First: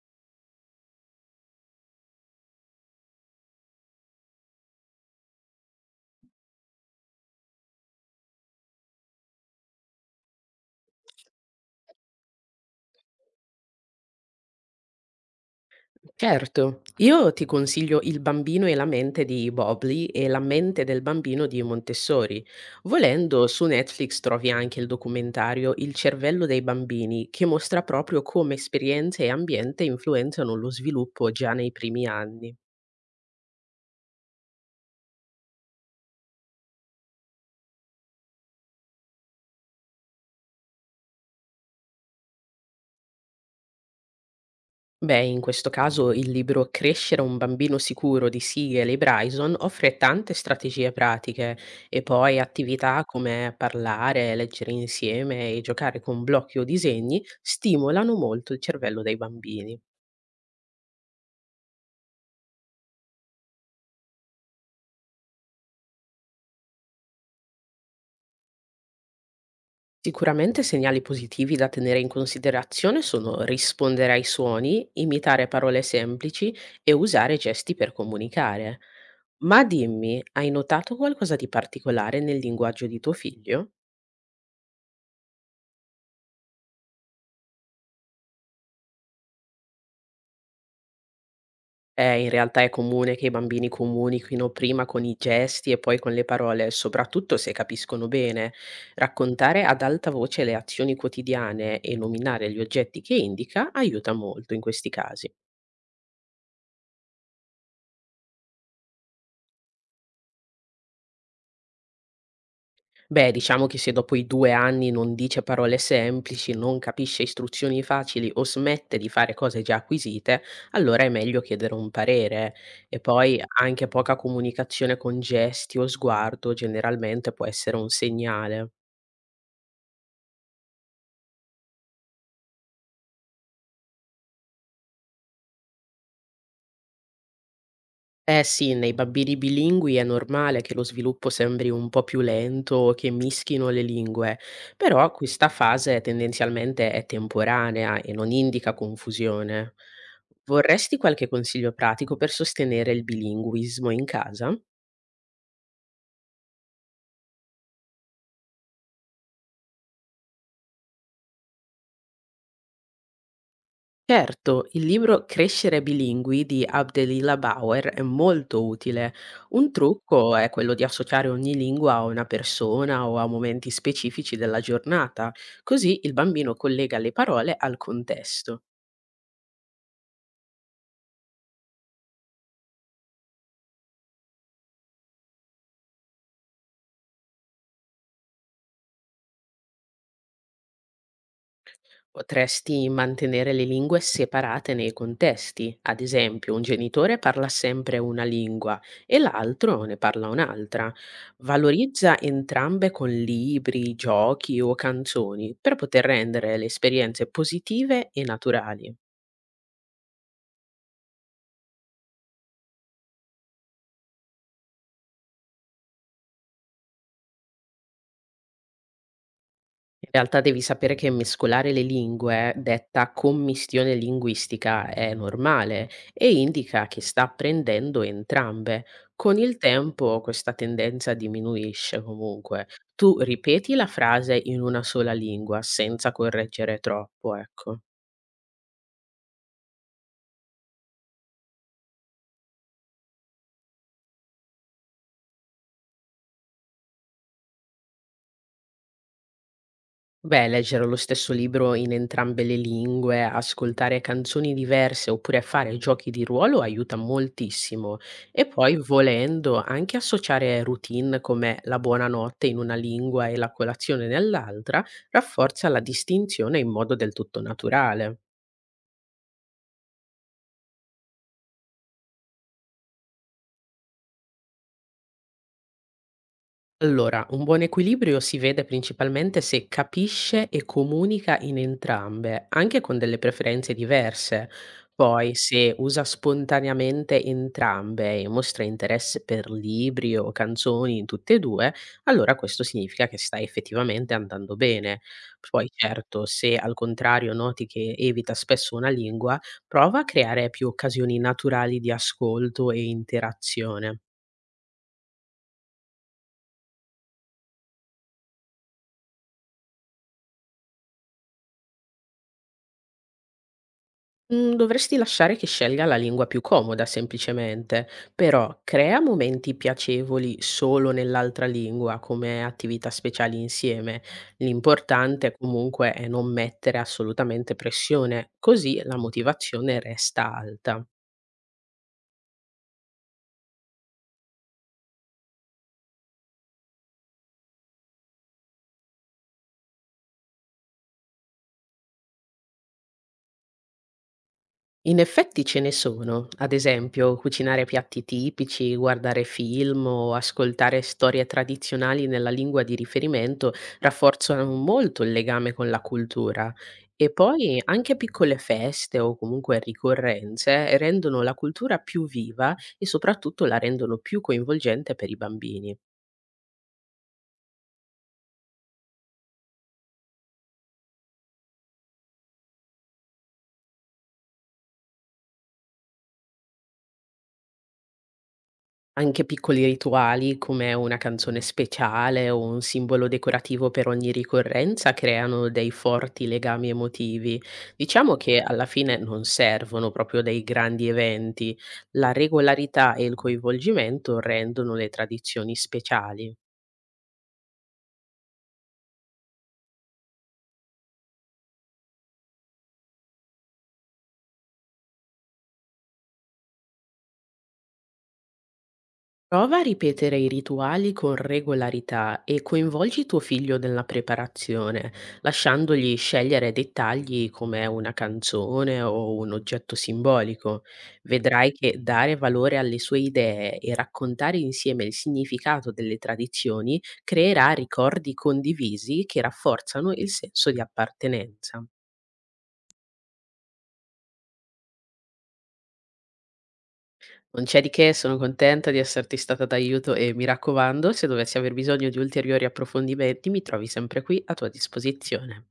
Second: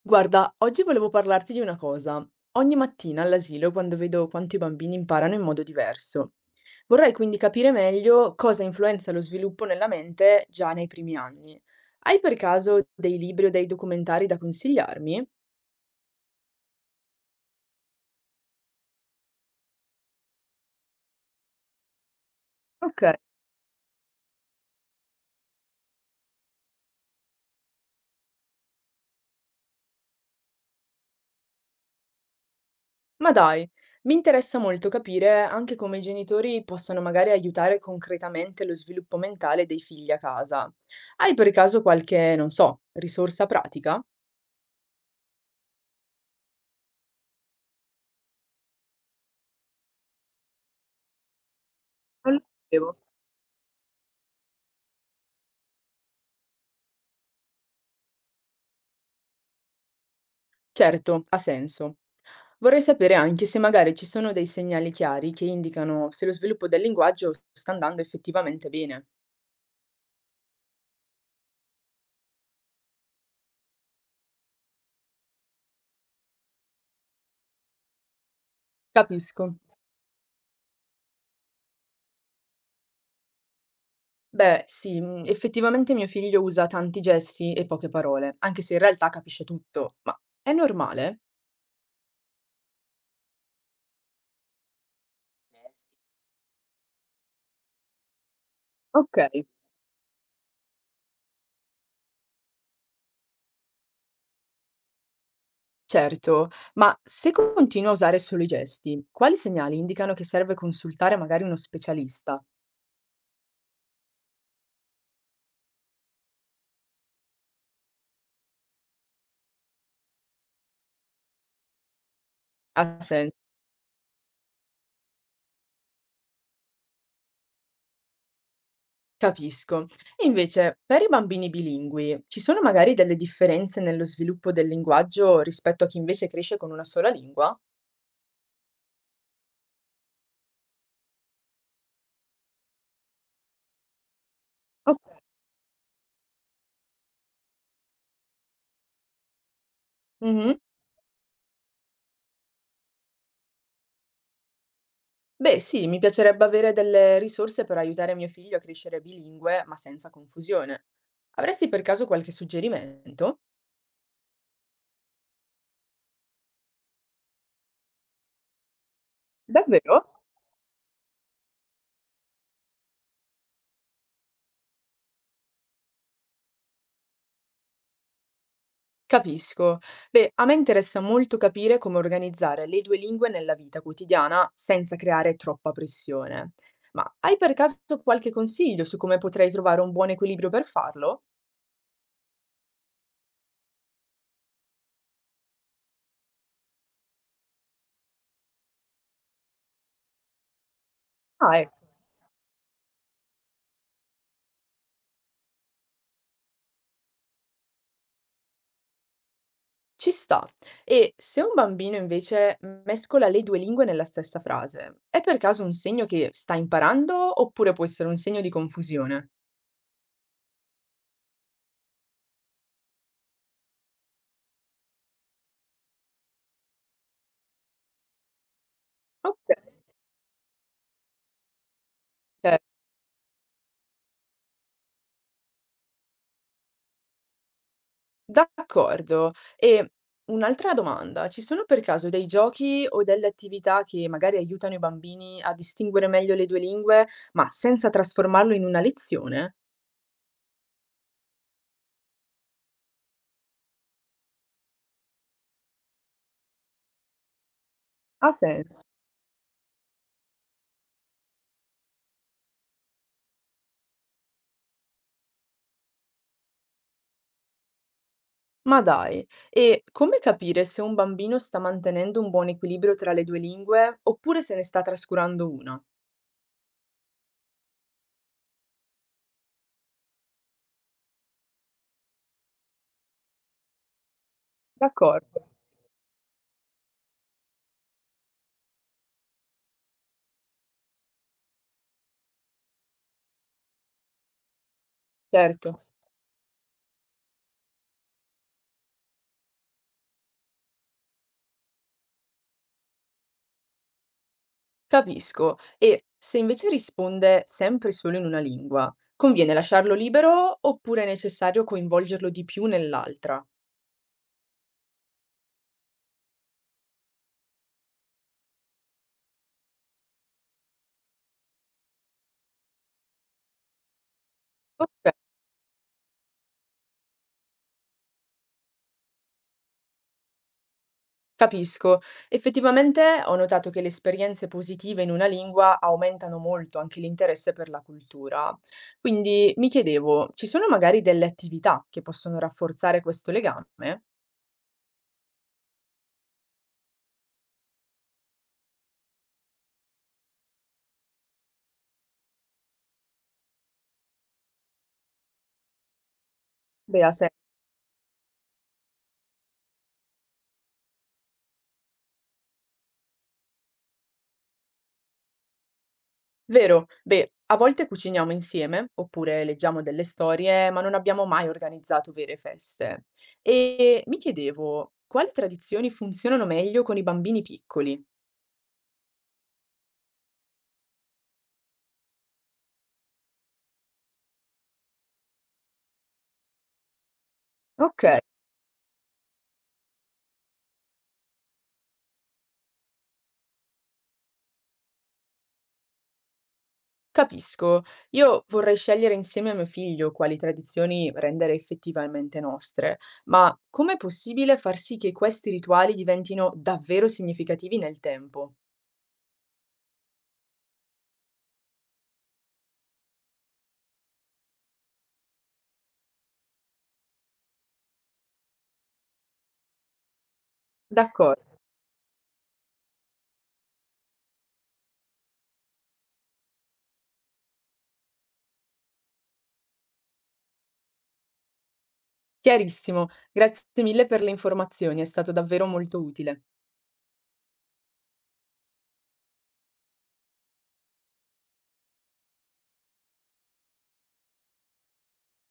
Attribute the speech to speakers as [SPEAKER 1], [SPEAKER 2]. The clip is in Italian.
[SPEAKER 1] Guarda, oggi volevo parlarti di una cosa. Ogni mattina all'asilo, quando vedo quanto i bambini imparano in modo diverso, vorrei quindi capire meglio cosa influenza lo sviluppo nella mente già nei primi anni. Hai per caso dei libri o dei documentari da consigliarmi?
[SPEAKER 2] Certo, io ti consiglio Il bambino e la mente di Bobley e La mente del bambino di Montessori.
[SPEAKER 1] Ok,
[SPEAKER 2] Volendo, su Netflix trovi anche il documentario Il cervello dei bambini, che mostra proprio come esperienze e ambiente influenzano lo sviluppo già nei primi anni.
[SPEAKER 1] ma dai, mi interessa molto capire anche come i genitori possano magari aiutare concretamente lo sviluppo mentale dei figli a casa. Hai per caso qualche, non so, risorsa pratica?
[SPEAKER 2] Beh, in questo caso il libro Crescere un bambino sicuro di Siegel e Bryson offre tante strategie pratiche e
[SPEAKER 1] Non
[SPEAKER 2] poi
[SPEAKER 1] lo sapevo.
[SPEAKER 2] attività come parlare, leggere insieme e giocare con blocchi o disegni stimolano molto il cervello dei bambini.
[SPEAKER 1] Certo, ha senso. Vorrei sapere anche se magari ci sono dei segnali chiari che indicano se lo sviluppo del linguaggio sta andando effettivamente bene.
[SPEAKER 2] Sicuramente segnali positivi da tenere in considerazione sono rispondere ai suoni, imitare parole semplici e usare gesti per comunicare.
[SPEAKER 1] Capisco.
[SPEAKER 2] Ma dimmi, hai notato qualcosa di particolare nel linguaggio di tuo figlio?
[SPEAKER 1] Beh, sì, effettivamente mio figlio usa tanti gesti e poche parole, anche se in realtà capisce tutto. Ma è normale?
[SPEAKER 2] In realtà è comune che i bambini comunichino prima con i gesti e poi con le parole, soprattutto se capiscono bene.
[SPEAKER 1] Ok,
[SPEAKER 2] Raccontare ad alta voce le azioni quotidiane e nominare gli oggetti che indica aiuta molto in questi casi.
[SPEAKER 1] certo. Ma se continua a usare solo i gesti, quali segnali indicano che serve consultare magari uno specialista?
[SPEAKER 2] Beh, diciamo che se dopo i 2 anni non dice parole semplici, non capisce istruzioni facili o smette di fare cose già acquisite, allora è meglio chiedere un parere. E
[SPEAKER 1] Ha senso.
[SPEAKER 2] poi anche poca comunicazione con gesti o sguardo generalmente può essere un segnale.
[SPEAKER 1] Capisco. E invece, per i bambini bilingui, ci sono magari delle differenze nello sviluppo del linguaggio rispetto a chi invece cresce con una sola lingua?
[SPEAKER 2] Eh sì, nei bambini bilingui è normale che lo sviluppo sembri un po' più lento o che mischino le lingue,
[SPEAKER 1] Ok.
[SPEAKER 2] però questa fase tendenzialmente è temporanea e non indica confusione.
[SPEAKER 1] Mhm.
[SPEAKER 2] Vorresti qualche consiglio pratico per sostenere il bilinguismo in casa?
[SPEAKER 1] Beh, sì, mi piacerebbe avere delle risorse per aiutare mio figlio a crescere bilingue, ma senza confusione. Avresti per caso qualche suggerimento?
[SPEAKER 2] Certo, il libro Crescere bilingui di Abdelilah Bauer è molto utile. Un
[SPEAKER 1] Davvero?
[SPEAKER 2] trucco è quello di associare ogni lingua a una persona o a momenti specifici della giornata, così il bambino collega le parole al contesto.
[SPEAKER 1] Capisco. Beh, a me interessa molto capire come organizzare le due lingue nella vita quotidiana senza creare troppa pressione. Ma hai per caso qualche consiglio su come potrei trovare un buon equilibrio per farlo?
[SPEAKER 2] Potresti mantenere le lingue separate nei contesti, ad esempio un genitore parla sempre una lingua e l'altro ne parla un'altra.
[SPEAKER 1] Ah, ecco,
[SPEAKER 2] Valorizza entrambe con libri, giochi o canzoni per poter rendere le esperienze positive e naturali.
[SPEAKER 1] ci sta. E se un bambino invece mescola le due lingue nella stessa frase, è per caso un segno che sta imparando oppure può essere un segno di confusione?
[SPEAKER 2] In realtà devi sapere che mescolare le lingue, detta commistione linguistica, è normale e indica che sta apprendendo entrambe. Con
[SPEAKER 1] Ok,
[SPEAKER 2] il tempo questa tendenza diminuisce comunque. Tu ripeti la frase in una sola lingua senza correggere troppo, ecco.
[SPEAKER 1] d'accordo. E un'altra domanda, ci sono per caso dei giochi o delle attività che magari aiutano i bambini a distinguere meglio le due lingue, ma senza trasformarlo in una lezione?
[SPEAKER 2] Beh, leggere lo stesso libro in entrambe le lingue, ascoltare canzoni diverse oppure fare giochi di ruolo aiuta moltissimo.
[SPEAKER 1] Ha
[SPEAKER 2] E poi,
[SPEAKER 1] senso.
[SPEAKER 2] volendo, anche associare routine come la buonanotte in una lingua e la colazione nell'altra rafforza la distinzione in modo del tutto naturale.
[SPEAKER 1] Ma dai, e come capire se un bambino sta mantenendo un buon equilibrio tra le due lingue oppure se ne sta trascurando una?
[SPEAKER 2] Allora, un buon equilibrio si vede principalmente se capisce e comunica in entrambe, anche con delle preferenze diverse. Poi,
[SPEAKER 1] D'accordo,
[SPEAKER 2] se usa spontaneamente entrambe e mostra interesse per libri o canzoni in tutte e due, allora questo significa che sta effettivamente andando bene. Poi,
[SPEAKER 1] certo.
[SPEAKER 2] certo, se al contrario noti che evita spesso una lingua, prova a creare più occasioni naturali di ascolto e interazione.
[SPEAKER 1] Capisco. E se invece risponde sempre solo in una lingua, conviene lasciarlo libero oppure è necessario coinvolgerlo di più nell'altra?
[SPEAKER 2] Mhmm, Dovresti lasciare che scelga la lingua più comoda semplicemente, però crea momenti piacevoli solo nell'altra lingua come attività speciali insieme.
[SPEAKER 1] Ok,
[SPEAKER 2] L'importante comunque è non mettere assolutamente pressione, così la motivazione resta alta.
[SPEAKER 1] capisco. Effettivamente ho notato che le esperienze positive in una lingua aumentano molto anche l'interesse per la cultura. Quindi mi chiedevo, ci sono magari delle attività che possono rafforzare questo legame?
[SPEAKER 2] In effetti ce ne sono, ad esempio cucinare piatti tipici, guardare film o ascoltare storie tradizionali nella lingua di riferimento rafforzano molto il legame con la cultura
[SPEAKER 1] Beh,
[SPEAKER 2] e
[SPEAKER 1] ha senso.
[SPEAKER 2] poi anche piccole feste o comunque ricorrenze rendono la cultura più viva e soprattutto la rendono più coinvolgente per i bambini.
[SPEAKER 1] Vero. Beh, a volte cuciniamo insieme, oppure leggiamo delle storie, ma non abbiamo mai organizzato vere feste. E mi chiedevo, quali tradizioni funzionano meglio con i bambini piccoli?
[SPEAKER 2] Anche piccoli rituali come una canzone speciale o un simbolo decorativo per ogni ricorrenza creano dei forti legami emotivi.
[SPEAKER 1] Ok,
[SPEAKER 2] Diciamo che alla fine non servono proprio dei grandi eventi, la regolarità e il coinvolgimento rendono le tradizioni speciali.
[SPEAKER 1] capisco. Io vorrei scegliere insieme a mio figlio quali tradizioni rendere effettivamente nostre, ma com'è possibile far sì che questi rituali diventino davvero significativi nel tempo?
[SPEAKER 2] Prova a ripetere i rituali con regolarità e coinvolgi tuo figlio nella preparazione, lasciandogli scegliere dettagli come una canzone o un oggetto simbolico. Vedrai
[SPEAKER 1] D'accordo,
[SPEAKER 2] che dare valore alle sue idee e raccontare insieme il significato delle tradizioni creerà ricordi condivisi che rafforzano il senso di appartenenza.
[SPEAKER 1] chiarissimo. Grazie mille per le informazioni, è stato davvero molto utile.
[SPEAKER 2] Non c'è di che, sono contenta di esserti stata d'aiuto e mi raccomando, se dovessi aver bisogno di ulteriori approfondimenti, mi trovi sempre qui a tua disposizione.